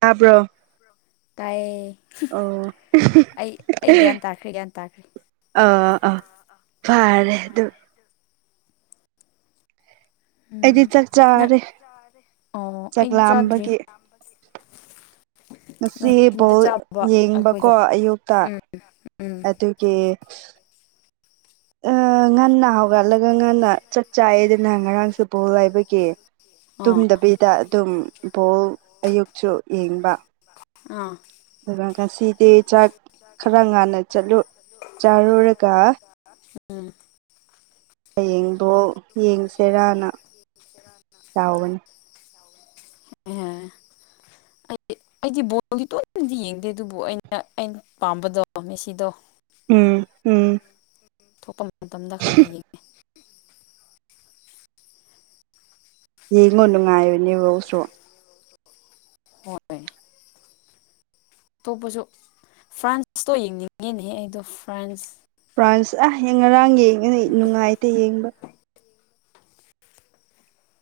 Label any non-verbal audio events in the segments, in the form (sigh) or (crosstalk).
ꯇꯥꯕ꯭ꯔꯣ ꯇꯥꯏ ꯑꯣ ꯑꯩ ꯑꯩ ꯒ꯭ꯌꯥꯟ ꯇꯥꯈ꯭ꯔꯦ ꯒ꯭ꯌꯥꯟ ꯇꯥꯈ꯭ꯔꯦ ꯑ ꯑ ꯑꯥ ꯐꯔꯦ ꯑꯗꯨ ꯑꯩꯗꯤ ꯎꯝ ꯆꯥꯛ ꯅꯪ ꯆꯥꯔꯦ ꯑꯣ ꯆꯥꯛ ꯑꯩ ꯆꯥꯗ꯭ꯔꯤ ꯂꯥꯝꯕꯒꯤ (unintelligible) ꯉꯁꯤ ꯅꯨꯡꯊꯤꯟꯗ ꯕꯣꯜ ꯆꯥꯕ ꯌꯦꯡꯕꯀꯣ ꯑꯩꯈꯣꯏꯗꯣ ꯑꯌꯨꯛꯇ ꯎꯝ ꯎꯝ ꯑꯗꯨꯒꯤ ꯉꯟꯅ ꯍꯧꯒꯠꯂꯒ ꯉꯟꯅ ꯆꯥꯛ ꯆꯥꯏꯑꯗꯅ ꯉꯔꯥꯡꯁꯨꯦꯕꯣꯜ ꯍꯥꯏꯕꯒꯤ ꯑꯣ ꯇꯨꯝꯗꯕꯤꯗ ꯑꯗꯨꯝ ꯕꯣꯜ ꯑꯌꯨꯛꯁꯨ ꯌꯦꯡꯕ ꯑꯥ ꯑꯗꯨꯒ ꯉꯁꯤꯗꯤ ꯆꯥꯛ ꯈꯔ ꯉꯥꯟꯟꯅ ꯆꯠꯂꯨ ꯆꯥꯔꯣꯔꯒ ꯎꯝ ꯍꯌꯦꯡꯗꯣ ꯌꯦꯡꯁꯦꯔꯥꯅ ꯆꯥꯎꯕꯅꯤ (unintelligible) ꯑꯩꯗꯤ ꯑꯩꯗꯤ ꯕꯣꯜꯗꯤ ꯇꯣꯏꯅꯗꯤ ꯌꯦꯡꯗꯦ ꯑꯗꯨꯕꯨ ꯑꯩꯅ ꯑꯩꯅ ꯄꯥꯝꯕꯗꯣ ꯃꯦꯁꯤꯗꯣ ꯎꯝ ꯎꯝ ꯊꯣꯛꯄ ꯃꯇꯝꯗ ꯈꯔꯒ ꯌꯦꯡꯉꯦ ꯌꯦꯡꯉꯣ ꯅꯨꯡꯉꯥꯏꯕꯅꯦꯕꯧꯁꯨ ꯃꯦ ꯑꯇꯣꯞꯄꯁꯨ ꯐ꯭ꯔꯥꯟꯁꯇꯣ ꯌꯦꯡꯅꯤꯡꯉꯤꯅꯦꯍꯦ ꯑꯩꯗꯣ ꯐ꯭ꯔꯥꯟꯁ ꯄ꯭ꯔꯥꯟꯁ ꯑꯥ ꯉꯔꯥꯡ ꯌꯦꯡꯉꯦꯅ ꯅꯨꯡꯉꯥꯏꯇ ꯌꯦꯡꯕ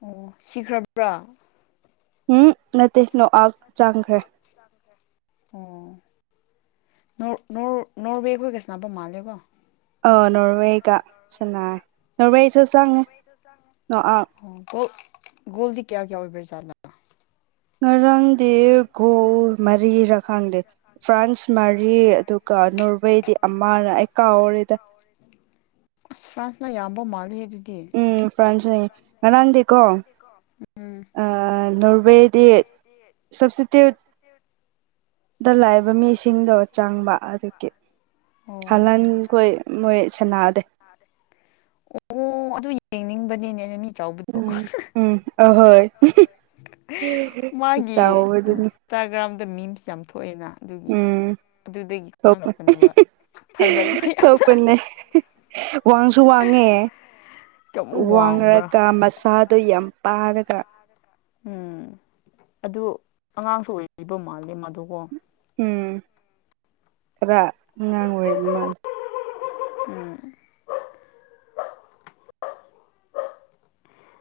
ꯑꯣ ꯁꯤꯈ꯭ꯔꯕ꯭ꯔꯥ ꯎꯝ ꯅ ꯅꯣ ꯑ ꯁꯨꯣ ꯑꯐ ꯆꯪꯒ꯭ꯔ ꯑꯣ ꯅ ꯅ ꯅꯣꯔꯋꯦꯀ ꯀꯁꯅ ꯑꯕ ꯃꯥ ꯍꯥꯂꯀꯣ ꯑ ꯅꯣꯣꯔꯋꯦꯒ ꯆ ꯅꯣꯔꯋꯦ ꯣ ꯣꯜꯗꯤ ꯀꯌꯥ ꯀꯌꯥ ꯑꯣꯏꯕꯦꯔ ꯆꯂ ꯉꯔꯥꯡꯗꯤ ꯒꯣꯜ ꯃꯔꯤꯔ ꯈꯪꯗꯦ ꯐ꯭ꯔꯥꯟꯁ ꯃꯔꯤ ꯑꯗꯨꯒ ꯅꯕꯩꯗꯤ ꯑꯃꯅ ꯑꯩ ꯀꯥꯎꯔꯤꯦꯗ ꯑ ꯐ꯭ꯔꯥꯟꯁꯅ ꯌꯥꯕꯣ ꯃꯥꯒ ꯍꯥꯏ ꯎꯝ ꯐ꯭ꯔꯥꯟꯁ ꯉꯔꯥꯟꯗꯤꯀꯣ ꯎꯝ ꯑ ꯅꯣꯔꯋꯦ ꯗ ꯁꯁꯦ ꯇ ꯗ ꯂꯥꯛꯕ ꯃꯤꯁꯤꯡꯗꯣ ꯆꯪꯕ ꯑꯗꯨꯒꯤ ꯑꯣ ꯍꯍꯟꯈꯣꯏ ꯃꯣꯏ ꯁꯅꯥꯗꯦ ꯑꯣ ꯑꯗꯨ ꯌꯦꯡꯅꯤꯡꯕꯅꯤꯅꯦꯅ ꯃꯤ ꯆꯥꯎꯕꯗꯣ ꯎꯝ ꯎꯝ ꯑꯍꯣꯏ ꯃꯥꯒꯤ ꯆꯥꯎꯕꯗꯨꯅ ꯏꯟꯁꯇꯥꯒ꯭ꯔꯥꯝꯗ ꯃꯤꯝꯁ ꯌꯥꯝ ꯊꯣꯛꯑꯦꯅ ꯑꯗꯨꯒꯤ ꯎꯝ ꯑꯗꯨꯗꯒꯤ ꯊꯣꯛꯄ ꯈꯪꯂꯛꯄꯅꯦꯕ ꯐꯖꯩꯕ ꯌꯥꯝꯅ ꯊꯣꯛꯄꯅꯦ ꯋꯥꯡꯁꯨ ꯋꯥꯡꯉꯦ ꯀꯌꯥꯃꯨꯛ ꯋꯥꯡꯕ꯭ꯔꯥ ꯋꯥꯡꯉꯔꯒ ꯃꯆꯥꯗꯣ ꯌꯥꯝ ꯄꯥꯔꯒ ꯎꯝ ꯑꯗꯨ ꯑꯉꯥꯡꯁꯨ ꯑꯣꯏꯕꯤꯕ ꯃꯥꯜꯂꯦ ꯃꯗꯨꯀꯣ ꯎꯝ ꯈꯔꯉꯥꯡꯉꯣꯏꯕ ꯃꯥꯂꯦ ꯎꯝ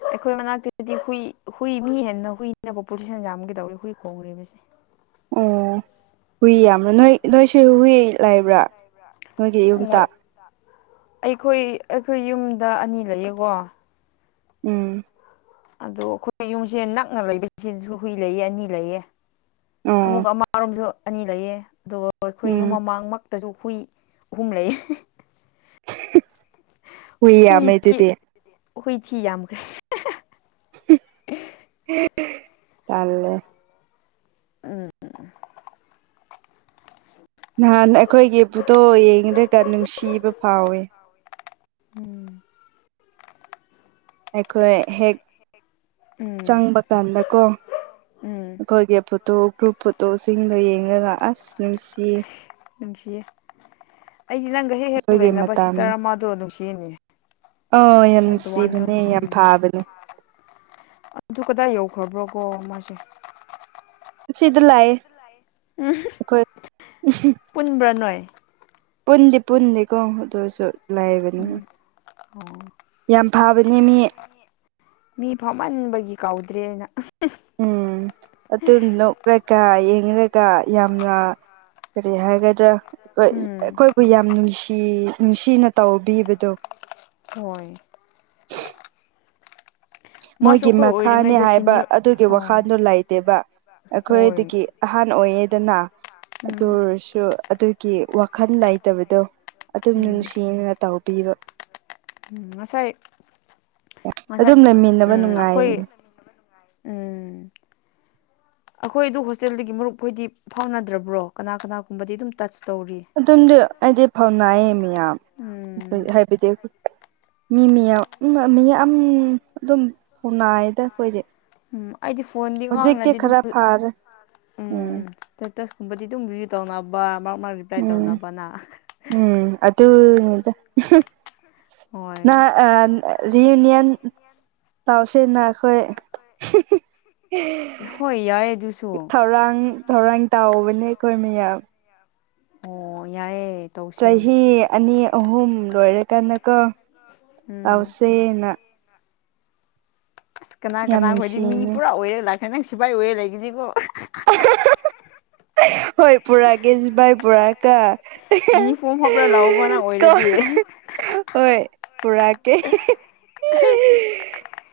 ꯑꯩꯈꯣꯏ ꯃꯅꯥꯛꯇꯗꯗꯤ ꯍꯨꯏ ꯍꯨꯏ ꯃꯤ ꯍꯦꯟꯅ ꯍꯨꯏꯅꯕ ꯄꯣꯖꯤꯁꯟ ꯌꯥꯝꯒ ꯇꯧꯔ ꯍꯨꯏ ꯈꯣꯡꯔꯤꯕꯁꯦ ꯑꯣ ꯍꯨꯏ ꯌꯥꯝꯕ꯭ꯔꯥ ꯅꯣꯏ ꯅꯣꯏꯁꯨ ꯍꯨꯏ ꯂꯩꯕ꯭ꯔꯥ ꯅꯣꯏꯒꯤ ꯍꯣꯏ ꯌꯨꯝꯇ ꯑꯩꯈꯣꯏ ꯑꯩꯈꯣꯏ ꯌꯨꯝꯗ ꯑꯅꯤ ꯂꯩꯌꯦꯀꯣ ꯎꯝ ꯑꯗꯣ ꯑꯩꯈꯣꯏ ꯌꯨꯝꯁꯦ ꯅꯛꯅ ꯂꯩꯕꯁꯤꯁꯨ ꯍꯨꯏ ꯂꯩꯌꯦ ꯑꯅꯤ ꯂꯩꯌꯦ ꯑꯃꯨꯛ ꯑꯣ ꯑꯃꯔꯣꯝꯁꯨ ꯑꯅꯤ ꯂꯩꯌꯦ ꯑꯗꯨꯒ ꯑꯩꯈꯣꯏ ꯌꯨꯝ ꯎꯝ ꯃꯃꯥꯡꯃꯛ ꯇꯁꯨ ꯍꯨꯏ ꯑꯍꯨꯝ ꯂꯩ ꯍꯨꯏ ꯃꯗꯤꯗꯤ ꯑꯩꯈꯣꯏ ꯁꯤꯤ ꯌꯥꯝꯈ꯭ꯔꯦ ꯇꯂ ꯎꯝ ꯅꯍꯥꯟ ꯑꯩꯈꯣꯏꯒꯤ ꯕꯨꯠꯇꯣ ꯌꯦꯡꯂꯒ ꯅꯨꯡꯁꯤꯕ ꯐꯥꯎꯋꯦ ꯎꯝ ꯑꯩꯈꯣꯏ ꯍꯦꯛ ꯎꯝ ꯆꯪꯕ ꯀꯥꯟꯗꯀꯣ ꯎꯝ ꯑꯈꯣꯏꯒꯤ ꯐꯣꯇꯣ ꯒ꯭ꯔꯨꯞ ꯐꯣꯇꯣꯁꯤꯡꯗꯣ ꯌꯦꯡꯉꯒ ꯑꯁ ꯅꯨꯡꯁꯤ ꯅꯨꯡꯁꯤꯌꯦ ꯑꯩꯗꯤ ꯅꯪꯒ ꯍꯦꯛ ꯍꯦꯛ ꯑꯩꯈꯣꯏꯒꯤ ꯂꯩꯅꯕ ꯃꯇꯝꯗꯣ ꯁꯤꯁꯇꯔ ꯑꯃꯗꯣ ꯅꯨꯡꯁꯤꯅꯦ ꯑꯧ ꯌꯥꯝ ꯋꯥꯟꯗ ꯅꯨꯡꯁꯤꯕꯅꯦ ꯌꯥꯝ ꯎꯝ ꯐꯥꯕꯅꯦ ꯑꯗꯨ ꯀꯗꯥꯏ ꯌꯧ ꯄꯨꯈ꯭ꯔꯕ ꯀꯣ ꯃꯥꯁꯨ ꯁꯤꯗ ꯂꯥꯛꯑꯦ ꯎꯝ ꯑꯩꯈꯣꯏ ꯄꯨꯟꯕ꯭ꯔꯥ ꯅꯣꯏ ꯄꯨꯟꯗꯤ ꯄꯨꯟꯗꯦꯀꯣ ꯑꯗꯣꯢꯁꯨ ꯂꯩꯕꯅꯤ ꯎꯝ ꯌꯥꯝ ꯐꯕꯅꯦ ꯃꯤ ꯀꯧꯗ꯭ꯔꯦꯅ ꯑꯥ ꯎꯝ ꯑꯗꯨ ꯅꯣꯛꯔꯀ ꯌꯦ ꯃꯤꯒꯥ ꯌꯥꯝꯅ ꯀꯔꯤ ꯍꯥꯏꯒꯗ꯭ꯔꯥ ꯍꯣꯢ ꯎꯝ ꯑꯩꯈꯣꯏꯕꯨ ꯌꯥꯝ ꯅꯨꯡꯁꯤ ꯅꯨꯡꯁꯤꯅ ꯇꯧꯕꯤꯕꯗꯣ ꯍꯣꯏ (unintelligible) ꯃꯥꯁꯨ ꯃꯣꯏꯒꯤ ꯑꯩꯈꯣꯏ ꯃꯈꯥꯅꯤ ꯑꯣꯏꯔꯤꯉꯩꯗ ꯍꯥꯏꯕ ꯁꯤꯅꯤꯌꯔ ꯑꯗꯨꯒꯤ ꯑꯣ ꯋꯥꯈꯜꯗꯨ ꯂꯩꯇꯦꯕ ꯍꯣꯏ ꯑꯈꯣꯏꯗꯒꯤ ꯑꯍꯥꯟ ꯑꯣꯏꯌꯦ ꯗꯅꯥ ꯎꯝ ꯑꯗꯨꯑꯣꯢꯔꯁꯨ ꯑꯗꯨꯒꯤ ꯋꯥꯈꯜ ꯂꯩꯇꯕꯗꯣ ꯑꯗꯨꯝ ꯎꯝ ꯅꯨꯡꯁꯤꯅꯥꯅ ꯇꯧꯕꯤꯕ ꯎꯝ ꯉꯁꯥꯏ ꯉꯁꯥꯏ ꯑꯗꯨꯝ ꯂꯩꯃꯤꯟꯅꯕ ꯎꯝ ꯑꯩꯈꯣꯏ ꯅꯨꯡꯉꯥꯏꯕꯅꯤ ꯎꯝ ꯑꯈꯣꯢꯗꯨ ꯍꯣꯁꯇꯦꯜꯗꯒꯤ ꯃꯔꯨꯞ ꯈꯣꯏꯗꯤ ꯐꯥꯎꯅꯗ꯭ꯔꯕ꯭ꯔꯣ ꯀꯅꯥ ꯀꯅꯥꯒꯨꯝꯕꯗꯤ ꯑꯗꯨꯝ ꯇꯁ ꯑꯗꯨꯝꯗꯤ ꯑꯩꯗꯤ ꯐꯥꯎꯅꯥꯏꯌꯦ ꯃꯤꯌꯥꯝ ꯎꯝ ꯍꯥꯏꯕꯗꯤ ꯃꯤ ꯃꯤ ꯎꯝ ꯃꯤꯌꯥꯝ ꯑꯗꯨꯝ ꯐꯧꯅꯥꯏꯗ ꯑꯈꯣꯏꯗꯤ ꯎꯝ ꯑꯩꯗꯤ ꯐꯣꯟꯗꯤ ꯉꯥꯡꯉꯗꯤ ꯑꯗꯨꯝ ꯐꯥꯔꯦ ꯎꯝ ꯏꯁꯇꯦꯇꯁ ꯒꯨꯨꯝꯕꯗꯤ ꯗꯨꯝ ꯔꯦꯗꯤ ꯇꯧꯅꯕ ꯃꯥꯔꯛ ꯃꯥꯔꯛ ꯔꯤꯄ꯭ꯂꯥꯏ ꯇꯧꯅꯕꯅ ꯗꯨꯅꯤꯗ ꯍꯣꯏ ꯅ ꯑ ꯔꯤꯌꯨꯅꯤꯌꯟ ꯇꯧꯁꯤꯅ ꯑꯈꯣꯏ ꯍꯣꯏ ꯌꯥꯏꯌꯦ ꯑꯗꯨꯁꯨ ꯊꯧꯔꯥꯡ ꯊꯧꯔꯥꯡ ꯇꯥꯎꯕꯅꯦ ꯑꯈꯣꯏ ꯃꯌꯥꯝ ꯑꯣ ꯌꯥꯏꯑꯦ ꯆꯍꯤ ꯑꯅꯤ ꯑꯍꯨꯝ ꯂꯣꯏꯔꯦ ꯀꯟꯅꯀꯣ ꯎꯝ ꯇꯧꯁꯦꯅ ꯑꯁ ꯀꯅꯥ ꯌꯥꯝ ꯀꯅꯥꯈꯣꯏꯗꯤ ꯃꯤ ꯅꯨꯡꯁꯤꯅꯦ ꯄꯨꯔꯥ ꯑꯣꯏꯔꯦ ꯂꯥꯛꯀꯅꯤ ꯅꯪ ꯁꯤꯐꯥꯏ ꯑꯣꯏꯔꯦ ꯂꯩꯒꯅꯤꯀꯣ ꯍꯣꯏ ꯄꯨꯔꯛꯑꯒꯦ ꯁꯤꯚꯥꯏ ꯄꯨꯔꯥ ꯀꯥ ꯌꯨꯅꯤꯐꯣꯔꯝ ꯍꯥꯞꯄ꯭ꯔꯥ ꯂꯥꯛꯎꯕ ꯅꯪ ꯀꯣ ꯑꯣꯏꯔꯗꯤ ꯍꯣꯢ ꯄꯨꯔꯀꯦ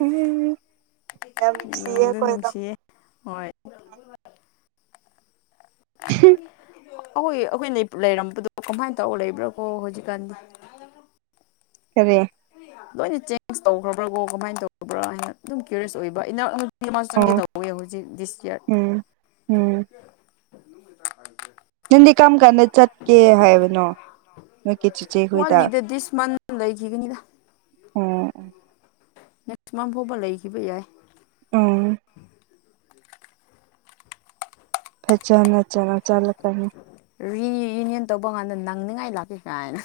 ꯎꯝ ꯌꯥꯝ ꯅꯨꯡꯁꯤꯌꯦ ꯅꯨꯡꯗꯤ ꯑꯈꯣꯢꯗꯣ ꯅꯨꯡꯁꯤꯌꯦ ꯍꯣꯏ ꯍꯤꯝ ꯑꯈꯣꯏ ꯑꯈꯣꯏꯅ ꯂꯩꯔꯝꯕꯗꯣ ꯀꯃꯥꯏꯅ ꯇꯧꯔ ꯂꯩꯕ꯭ꯔꯥ ꯀꯣ ꯍꯧꯖꯤꯛꯀꯥꯟꯗꯣ ꯐꯔꯦ ꯂꯣꯏꯅ ꯆꯦꯟꯖ ꯇꯧꯈ꯭ꯔꯕ꯭ꯔ ꯀꯣ ꯀꯃꯥꯏꯅ ꯇꯧꯔꯕ꯭ꯔꯥ ꯍꯥꯏꯅ ꯑꯗꯨꯝ ꯀ꯭ꯌꯔꯤꯁ ꯑꯣꯏꯕ ꯃꯜ ꯑꯣ ꯆꯪꯒꯦꯗꯧꯋꯦ ꯍꯧꯖꯤꯛ ꯗꯤꯁ ꯌꯔ ꯎꯝ ꯎꯝ ꯅꯪꯗꯤ ꯀꯔꯝ ꯀꯥꯟꯗ ꯆꯠꯀꯦ ꯍꯥꯏꯕꯅꯣ ꯅꯣꯏ ꯀꯦꯆꯤꯆꯦꯈꯣꯏꯗ ꯂꯩꯈꯤꯅꯤꯗ ꯃꯦꯛꯁꯤꯃꯝ ꯐꯥꯎꯕ ꯂꯩꯈꯤꯕ ꯌꯥꯏ ꯎꯝ ꯐꯖꯅ ꯆꯔ ꯆꯠꯂꯀꯅꯤ ꯔꯤꯌꯨꯅꯤꯌꯟ ꯇꯧꯕ ꯀꯥꯟꯗ ꯅꯪꯅꯤꯡꯉꯥꯏ ꯂꯥꯛꯀꯦ ꯀꯥꯏꯅ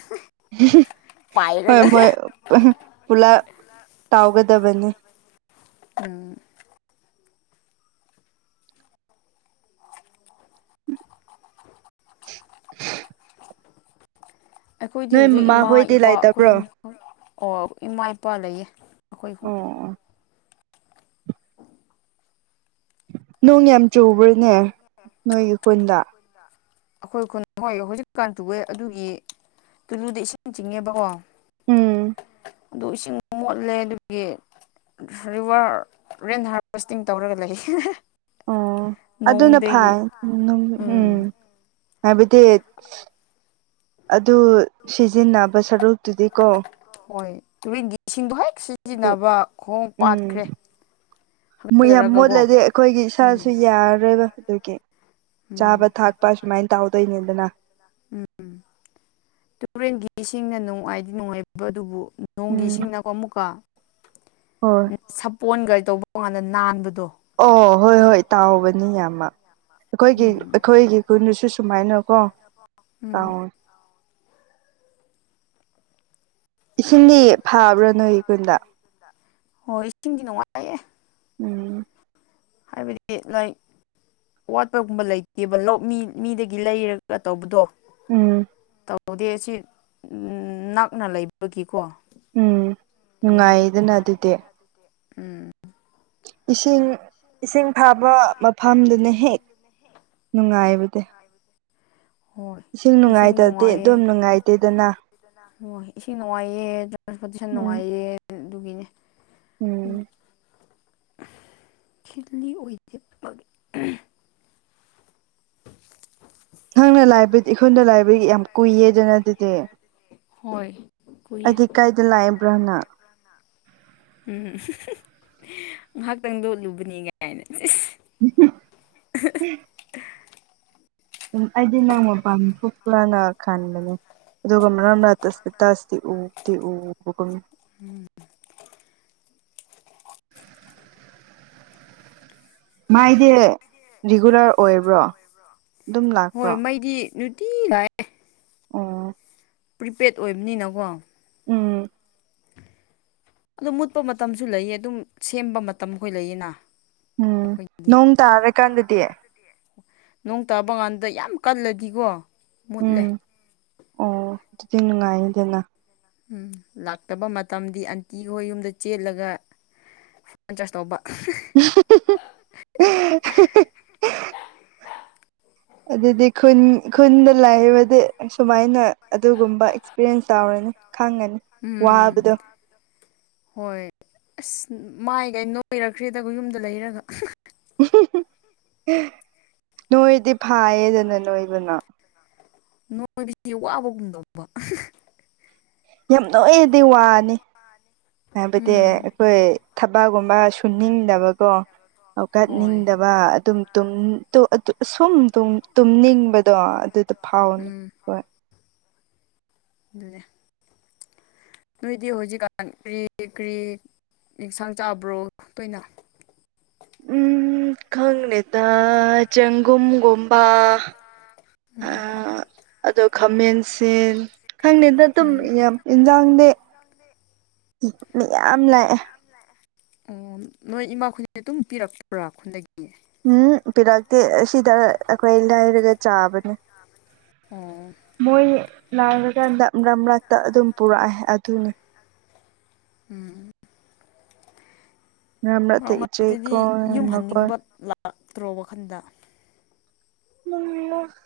ꯍꯣꯏ ꯄꯥꯏꯔꯒ ꯃꯣꯏ ꯄꯨ ꯄꯨꯨꯂ ꯇꯥꯎꯒ ꯗꯕꯅꯤ ꯎꯝ ꯑꯩꯈꯣꯏꯗꯤ ꯅꯣꯏ ꯍꯨꯖꯤꯛ ꯏꯃꯥ ꯃꯃꯥꯍꯣꯏꯗꯤ ꯏꯄꯥ ꯑꯈꯣꯏ ꯂꯩꯇꯕ꯭ꯔꯣ ꯑꯍꯨꯝꯇꯃꯛ ꯑꯣ ꯏꯃꯥ ꯏꯄꯥ ꯂꯩꯌꯦ ꯑꯩꯈꯣꯏꯍꯨꯝ ꯑꯣ ꯅꯣꯡ ꯌꯥꯝ ꯆꯨꯕ꯭ꯔꯅꯦ ꯅꯣꯏꯒꯤ ꯈꯨꯟꯗ ꯑꯈꯣꯏ ꯈꯨꯟꯗ ꯍꯣꯏ ꯍꯧꯖꯤꯛꯀꯥꯟ ꯆꯨꯋꯦ ꯑꯗꯨꯒꯤ ꯇꯨꯂꯨꯗ ꯏꯁꯤꯡ ꯆꯤꯡꯉꯦꯕꯀꯣ ꯎꯝ ꯑꯗꯨ ꯏꯁꯤꯡ ꯃꯣꯠꯂꯦ ꯑꯗꯨꯒꯤ ꯔꯤꯋꯔ ꯔꯦꯟ ꯍꯥꯔꯚꯦꯁꯇꯤꯡ ꯇꯧꯔꯒ ꯂꯩꯌꯦ ꯑꯣ ꯑꯗꯨꯅ ꯐꯥꯢ ꯅꯪ ꯎꯝ ꯍꯥꯏꯕꯗꯤ ꯑꯗꯨ ꯁꯤꯖꯤꯟꯅꯕ ꯁꯔꯨꯛꯇꯨꯗꯤ ꯀꯣ ꯍꯣꯏ ꯇꯨꯔꯦꯟꯒꯤ ꯏꯁꯤꯡꯗꯨ ꯍꯦꯛ ꯑꯗꯨ ꯁꯤꯖꯤꯟꯅꯕ ꯈꯣꯡ ꯄꯥꯠꯈ꯭ꯔꯦ ꯃꯣꯏ ꯌꯥꯝ ꯍꯥꯒꯠꯆꯔꯒꯀꯣ ꯃꯣꯠꯂꯗꯤ ꯑꯩꯈꯣꯏꯒꯤ ꯎꯝ ꯏꯁꯥꯁꯨ ꯌꯥꯔꯔꯣꯏꯕ ꯑꯗꯨꯒꯤ ꯆꯥꯕ ꯎꯝ ꯊꯛꯄ ꯁꯨꯃꯥꯏꯅ ꯇꯧꯗꯣꯏꯅꯤꯗꯅ ꯇꯨꯔꯦꯟꯒꯤ ꯏꯁꯤꯡꯅ ꯅꯨꯡꯉꯥꯏꯗꯤ ꯅꯨꯡꯉꯥꯏꯕ ꯑꯗꯨꯕꯨ ꯅꯣꯡꯒꯤ ꯎꯝ ꯏꯁꯤꯡꯅꯀꯣ ꯑꯃꯨꯛꯀ ꯍꯣꯏ ꯁꯥꯄꯣꯟꯒ ꯇꯧꯕ ꯀꯥꯟꯗ ꯅꯥꯟꯕꯗꯣ ꯑꯣ ꯍꯣꯏ ꯍꯣꯏ ꯇꯥꯎꯕꯅꯤ ꯌꯥꯝꯃ ꯑꯩꯈꯣꯏꯒꯤ ꯎꯝ ꯑꯩꯈꯣꯏꯒꯤ ꯈꯨꯨꯟꯗꯁꯨ ꯁꯨꯃꯥꯏꯅ ꯀꯣ ꯎꯝ ꯇꯧꯋꯦ ꯏꯁꯤꯡꯗꯤ ꯐꯥꯕ꯭ꯔ ꯅꯣꯏ ꯈꯨꯟꯗ ꯍꯣꯏ ꯏꯁꯤꯡꯗꯤ ꯅꯨꯡꯉꯥꯏꯌꯦ ꯎꯝ ꯍꯥꯏꯕꯗꯤ ꯂꯥꯏ ꯋꯥꯠꯄꯒꯨꯝꯕ ꯂꯩꯇꯦꯕ ꯂꯧ ꯃꯤ ꯃꯤꯗꯒꯤ ꯂꯩꯔꯒ ꯇꯧꯕꯗꯣ ꯎꯝ ꯇꯧꯗꯦ ꯑꯁꯤ ꯅꯛꯅ ꯂꯩꯕꯒꯤꯀꯣ ꯎꯝ ꯇꯨꯔꯦꯟꯗꯣ ꯅꯨꯡꯉꯥꯏꯌꯦꯗꯅ ꯑꯗꯨꯗꯤ ꯎꯝ ꯏꯁꯤꯡ ꯏꯁꯤꯡ ꯐꯕ ꯃꯐꯝꯗꯨꯅ ꯍꯦꯛ ꯅꯨꯡꯉꯥꯏꯕ ꯇ ꯍꯣꯏ ꯏꯁꯤꯡ ꯅꯨꯡꯉꯥꯏꯇꯗꯤ ꯑꯗꯨꯝ ꯅꯨꯡꯉꯥꯏꯌꯦ ꯅꯨꯡꯉꯥꯏꯇꯦꯗꯅ ꯍꯣꯏ ꯏꯁꯤꯡ ꯅꯨꯡꯉꯥꯏꯌꯦ ꯇ꯭ꯔꯥꯟꯁꯄꯣꯔꯇꯦꯁꯟ ꯎꯝ ꯅꯨꯡꯉꯥꯏꯌꯦ ꯑꯗꯨꯒꯤꯅꯦ (inaudible) ꯎꯝ (unintelligible) ꯅꯪꯅ ꯂꯩꯕꯗꯤ ꯂꯩꯕꯗꯤ ꯏꯈꯨꯟꯗ ꯂꯩꯕꯒꯤ ꯌꯥꯝ ꯀꯨꯏꯌꯦꯗꯅ ꯑꯗꯨꯗꯤ ꯍꯣꯏ ꯀꯨꯏꯌꯦ ꯑꯗꯤ ꯀꯥꯏꯗ ꯂꯩꯕ꯭ꯔꯥ ꯅꯪ ꯎꯝ ꯉꯍꯥꯛꯇꯪ ꯂꯣꯠꯂꯨꯕꯅꯤ ꯒꯥꯏꯅ (unintelligible) ꯎꯝ ꯑꯩꯗꯤ ꯅꯪ ꯃꯄꯥꯟ ꯊꯣꯛꯄ꯭ꯔꯅ ꯈꯟꯕꯅꯦ ꯑꯗꯨꯒ ꯃꯔꯛ ꯃꯔꯛꯇ ꯏꯁꯇꯦꯇꯁꯇꯤ ꯎꯗꯤ ꯎꯕ ꯀꯣ ꯎꯝ ꯃꯥꯏꯗꯤ ꯔꯤꯒꯨꯂꯔ ꯑꯣꯏꯕ꯭ꯔꯣ ꯑꯗꯨꯝ ꯂꯥꯛꯄ꯭ꯔꯣ ꯇꯤ ꯂꯥꯛꯑꯦ ꯑꯣ ꯄ꯭ꯔꯤꯄꯦꯗ ꯑꯣꯏꯕꯅꯤꯅꯀꯣ ꯎꯝ ꯑꯗꯨ ꯃꯨꯠꯄ ꯃꯇꯝꯁꯨ ꯂꯩꯌꯦ ꯑꯗꯨꯝ ꯁꯦꯝꯕ ꯃꯇꯝꯈꯣꯏ ꯂꯩꯌꯦꯅ ꯎꯝ ꯑꯩꯈꯣꯏꯒꯤ ꯅꯣꯡ ꯇꯥꯔꯀꯥꯟꯗꯗꯤ ꯗ ꯌꯥꯝ ꯀꯜꯂꯗꯤꯀꯣ ꯃꯨꯠꯂꯦ ꯗꯤ ꯅꯨꯡꯉꯥꯏꯅꯤꯗꯅ꯫ ꯎꯝ ꯂꯥꯛꯇꯕ ꯃꯇꯝꯗꯤ ꯑꯟꯇꯤꯈꯣꯏ ꯌꯨꯝꯗ ꯆꯦꯜꯠꯂꯒ ꯐꯣꯟ ꯆꯥꯔꯖ ꯇꯧꯕ꯫ (unintelligible) ꯑꯗꯨꯗꯤ ꯈꯨꯟ ꯈꯨꯟꯗ ꯂꯥꯏꯕꯗꯤ ꯁꯨꯃꯥꯏꯅ ꯑꯗꯨꯒꯨꯝꯕ ꯑꯦꯛꯁꯄꯤꯔꯤꯌꯦꯟꯁ ꯇꯥꯎꯔꯅꯤ꯫ ꯈꯪꯑꯅꯤ ꯎꯝ ꯋꯥꯕꯗꯣ꯫ ꯍꯣꯏ ꯑꯁ ꯃꯥꯏꯒ ꯅꯣꯏꯔꯛꯈ꯭ꯔꯦꯗꯒ ꯌꯨꯝꯗ ꯂꯩꯔꯒ꯫ ꯅꯣꯏꯗꯤ ꯐꯥꯌꯦꯗꯅ ꯅꯣꯏꯗꯨꯅ꯫ ꯅꯣꯏꯕꯁꯤ ꯋꯥꯕꯒꯨꯝꯗꯧꯕ꯫ ꯌꯥꯝ ꯅꯣꯏꯔꯗꯤ ꯋꯥꯅꯤ ꯍꯥꯏꯕꯗꯤ ꯎꯝ ꯑꯩꯈꯣꯏ ꯊꯕꯛꯒꯨꯝꯕ ꯁꯨꯅꯤꯡꯗꯕꯀꯣ ꯍꯣꯏ ꯍꯧꯀꯠꯅꯤꯡꯗꯕ ꯑꯗꯨꯝ ꯇꯨꯝ ꯇꯨ ꯑꯇꯨ ꯑꯁꯨꯝ ꯇꯨꯝ ꯇꯨꯝꯅꯤꯡꯕꯗꯣ ꯑꯗꯨꯗꫭ ꯐꯥꯎꯅꯤ ꯎꯝ ꯍꯣꯏ꯫ ꯂꯦ ꯅꯣꯏꯗꯤ ꯍꯧꯖꯤꯛꯀꯥꯟ ꯀ꯭ꯔꯤ ꯀ꯭ꯔꯤ ꯑꯦꯟꯁꯥꯡ ꯆꯥꯕ꯭ꯔꯣ ꯇꫭꯏꯅ꯫ ꯎꯝ ꯈꯪꯗꯦꯗ ꯆꯪꯒꯨꯝꯒꯨꯝꯕꯥ ꯑ ꯎꯝ ꯑꯗꯣ ꯈꯥꯃꯦꯟꯁꯤꯟ ꯈꯪꯗꯦꯗ ꯑꯗꯨꯝ ꯎꯝ ꯌꯥꯝ ꯏꯟꯖꯥꯡꯗꯤ ꯃꯌꯥꯝ ꯂꯥꯛꯑꯦ꯫ ꯑꯣ ꯅꯣꯏ ꯏꯃꯥꯈꫭꯏꯗꯤ ꯑꯗꯨꯝ ꯄꯤꯔꯛꯄ꯭ꯔꯥ ꯈꯨꯟꯗꯒꯤ꯫ ꯎꯝ ꯄꯤꯔꯛꯇꯦ ꯑꯁꯤꯗ ꯑꯩꯈꯣꯏ ꯂꯥꯏꯔꯒ ꯆꯥꯕꯅꯦ꯫ ꯑꫭꯡ ꯂꯥꯔꯀꯥꯟꯗ ꯃꯔ꯭ꯛ ꯃꯔ꯭ꯛꯇ ꯑꯗꯨꯝ ꯄꯨꯔꯛꯑꯦ ꯑꯗꯨꯅꯤ꯫ ꯎꯝ ꯃꯔꯛꯇ ꯃꯔꯛ ꯏꯆꯦ ꯃꯔꯛꯇꯗꯤ ꯀꯣ ꯌꯨꯝ ꯃꯈꯣꯏ ꯍꯟꯅꯤꯡꯕ ꯂꯥꯛꯇ꯭ꯔꯣ ꯋꯥꯈꯟꯗ꯫ ꯎꯝ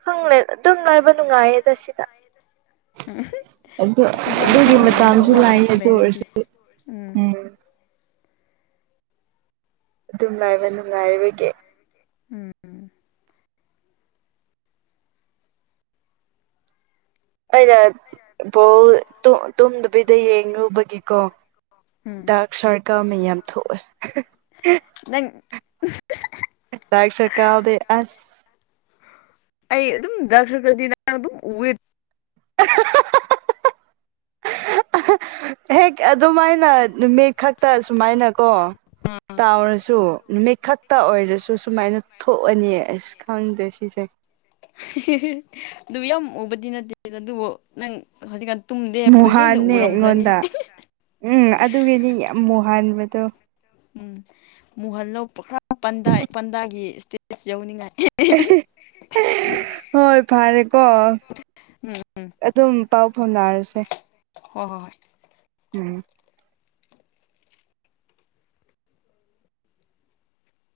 ꯍꯪꯪꯂꯦ ꯑꯗꯨꯝ ꯂꯥꯏꯕ ꯅꯨꯡꯉꯥꯏꯌꯦꯗ ꯁꯤꯗ꯫ ꯎꯝ ꯑꯗꯨ ꯏꯝꯐꯥꯜ ꯃꯆꯥ ꯑꯗꯨꯒꯤ ꯃꯇꯥꯡꯁꯨ ꯑꯣꯏꯔꯅꯤꯀꯣ ꯉꯥꯏꯍꯥꯛ ꯂꯥꯏꯌꯦ ꯂꯩꯔꯗꯤ ꯗꯨꯑꯣꯏꯔꯁꯨ ꯎꯝ ꯑꯗꯨꯝ ꯂꯥꯏꯕ ꯅꯨꯡꯉꯥꯏꯕꯒꯤ ꯎꯝ ꯑꯩꯅ ꯕꯣꯜ ꯇꯨ ꯇꯨꯝꯗꯕꯤꯗ ꯌꯦꯡꯔꯨꯕꯒꯤ ꯀꯣ ꯎꯝ ꯗꯥꯔꯛ ꯁꯔꯀꯜ ꯃꯌꯥꯝ ꯊꯣꯛꯑꯦ꯫ ꯅꯪ ꯗꯥꯔꯛ ꯁꯔꯀꯜꯗꯤ ꯑꯁ ꯑꯩ ꯑꯗꯨꯝ ꯗꯥꯔꯛ ꯁꯔꯀꯜꯗꯤ ꯅꯪ ꯑꯗꯨꯝ ꯎꯋꯦ꯫ (unintelligible) ꯍꯦꯛ ꯑꯗꯨꯃꯥꯏꯅ ꯅꯨꯃꯤꯠ ꯈꯛꯇ ꯁꯨꯃꯥꯏꯅꯀꯣ ꯑꯥ ꯇꯥꯎꯔꯁꯨ ꯅꯨꯃꯤꯠꯈꯛꯇ ꯑꯣꯏꯔꯁꯨ ꯁꯨ ꯁꯤꯁꯦ (inaudible) ꯗꯨ ꯌꯥꯝ ꯎꯕꯗꯤ ꯅꯠꯇꯦ ꯑꯗꯨꯕꯨ ꯅꯪ ꯍꯧꯖꯤꯛꯀꯥꯟ ꯇꯨꯝꯗꯦ ꯍꯥꯏꯕ ꯍꯦꯟꯅ ꯃꯨꯍꯥꯟꯅꯦ ꯎꯔꯝꯈ꯭ꯔꯅꯤ꯫ ꯑꯩꯉꯣꯟꯗ ꯎꯝ ꯑꯗꯨꯒꯤꯗꯤ ꯌꯥꯝ ꯃꯨ ꯍꯟꯕꯗꯣ꯫ ꯎꯝ ꯃꯨꯍꯟꯂꫭ ꯈꯔ ꯄꯟꯗꯥ ꯄꯟꯗꯥꯒꯤ ꯏꯁꯇꯦꯖ ꯌꯧꯅꯤꯡꯉꯥꯏ꯫ (unintelligible) ꯍꯣꯏ ꯐꯔꯦꯀꯣ ꯎꯝ ꯎꯝ ꯑꯗꯨꯝ ꯄꯥꯎ ꯐꯥꯎꯅꯥꯔꯁꯦ꯫ ꯍꯣꯏ ꯍꯣꯏ ꯍꯣꯏ꯫ ꯎꯝ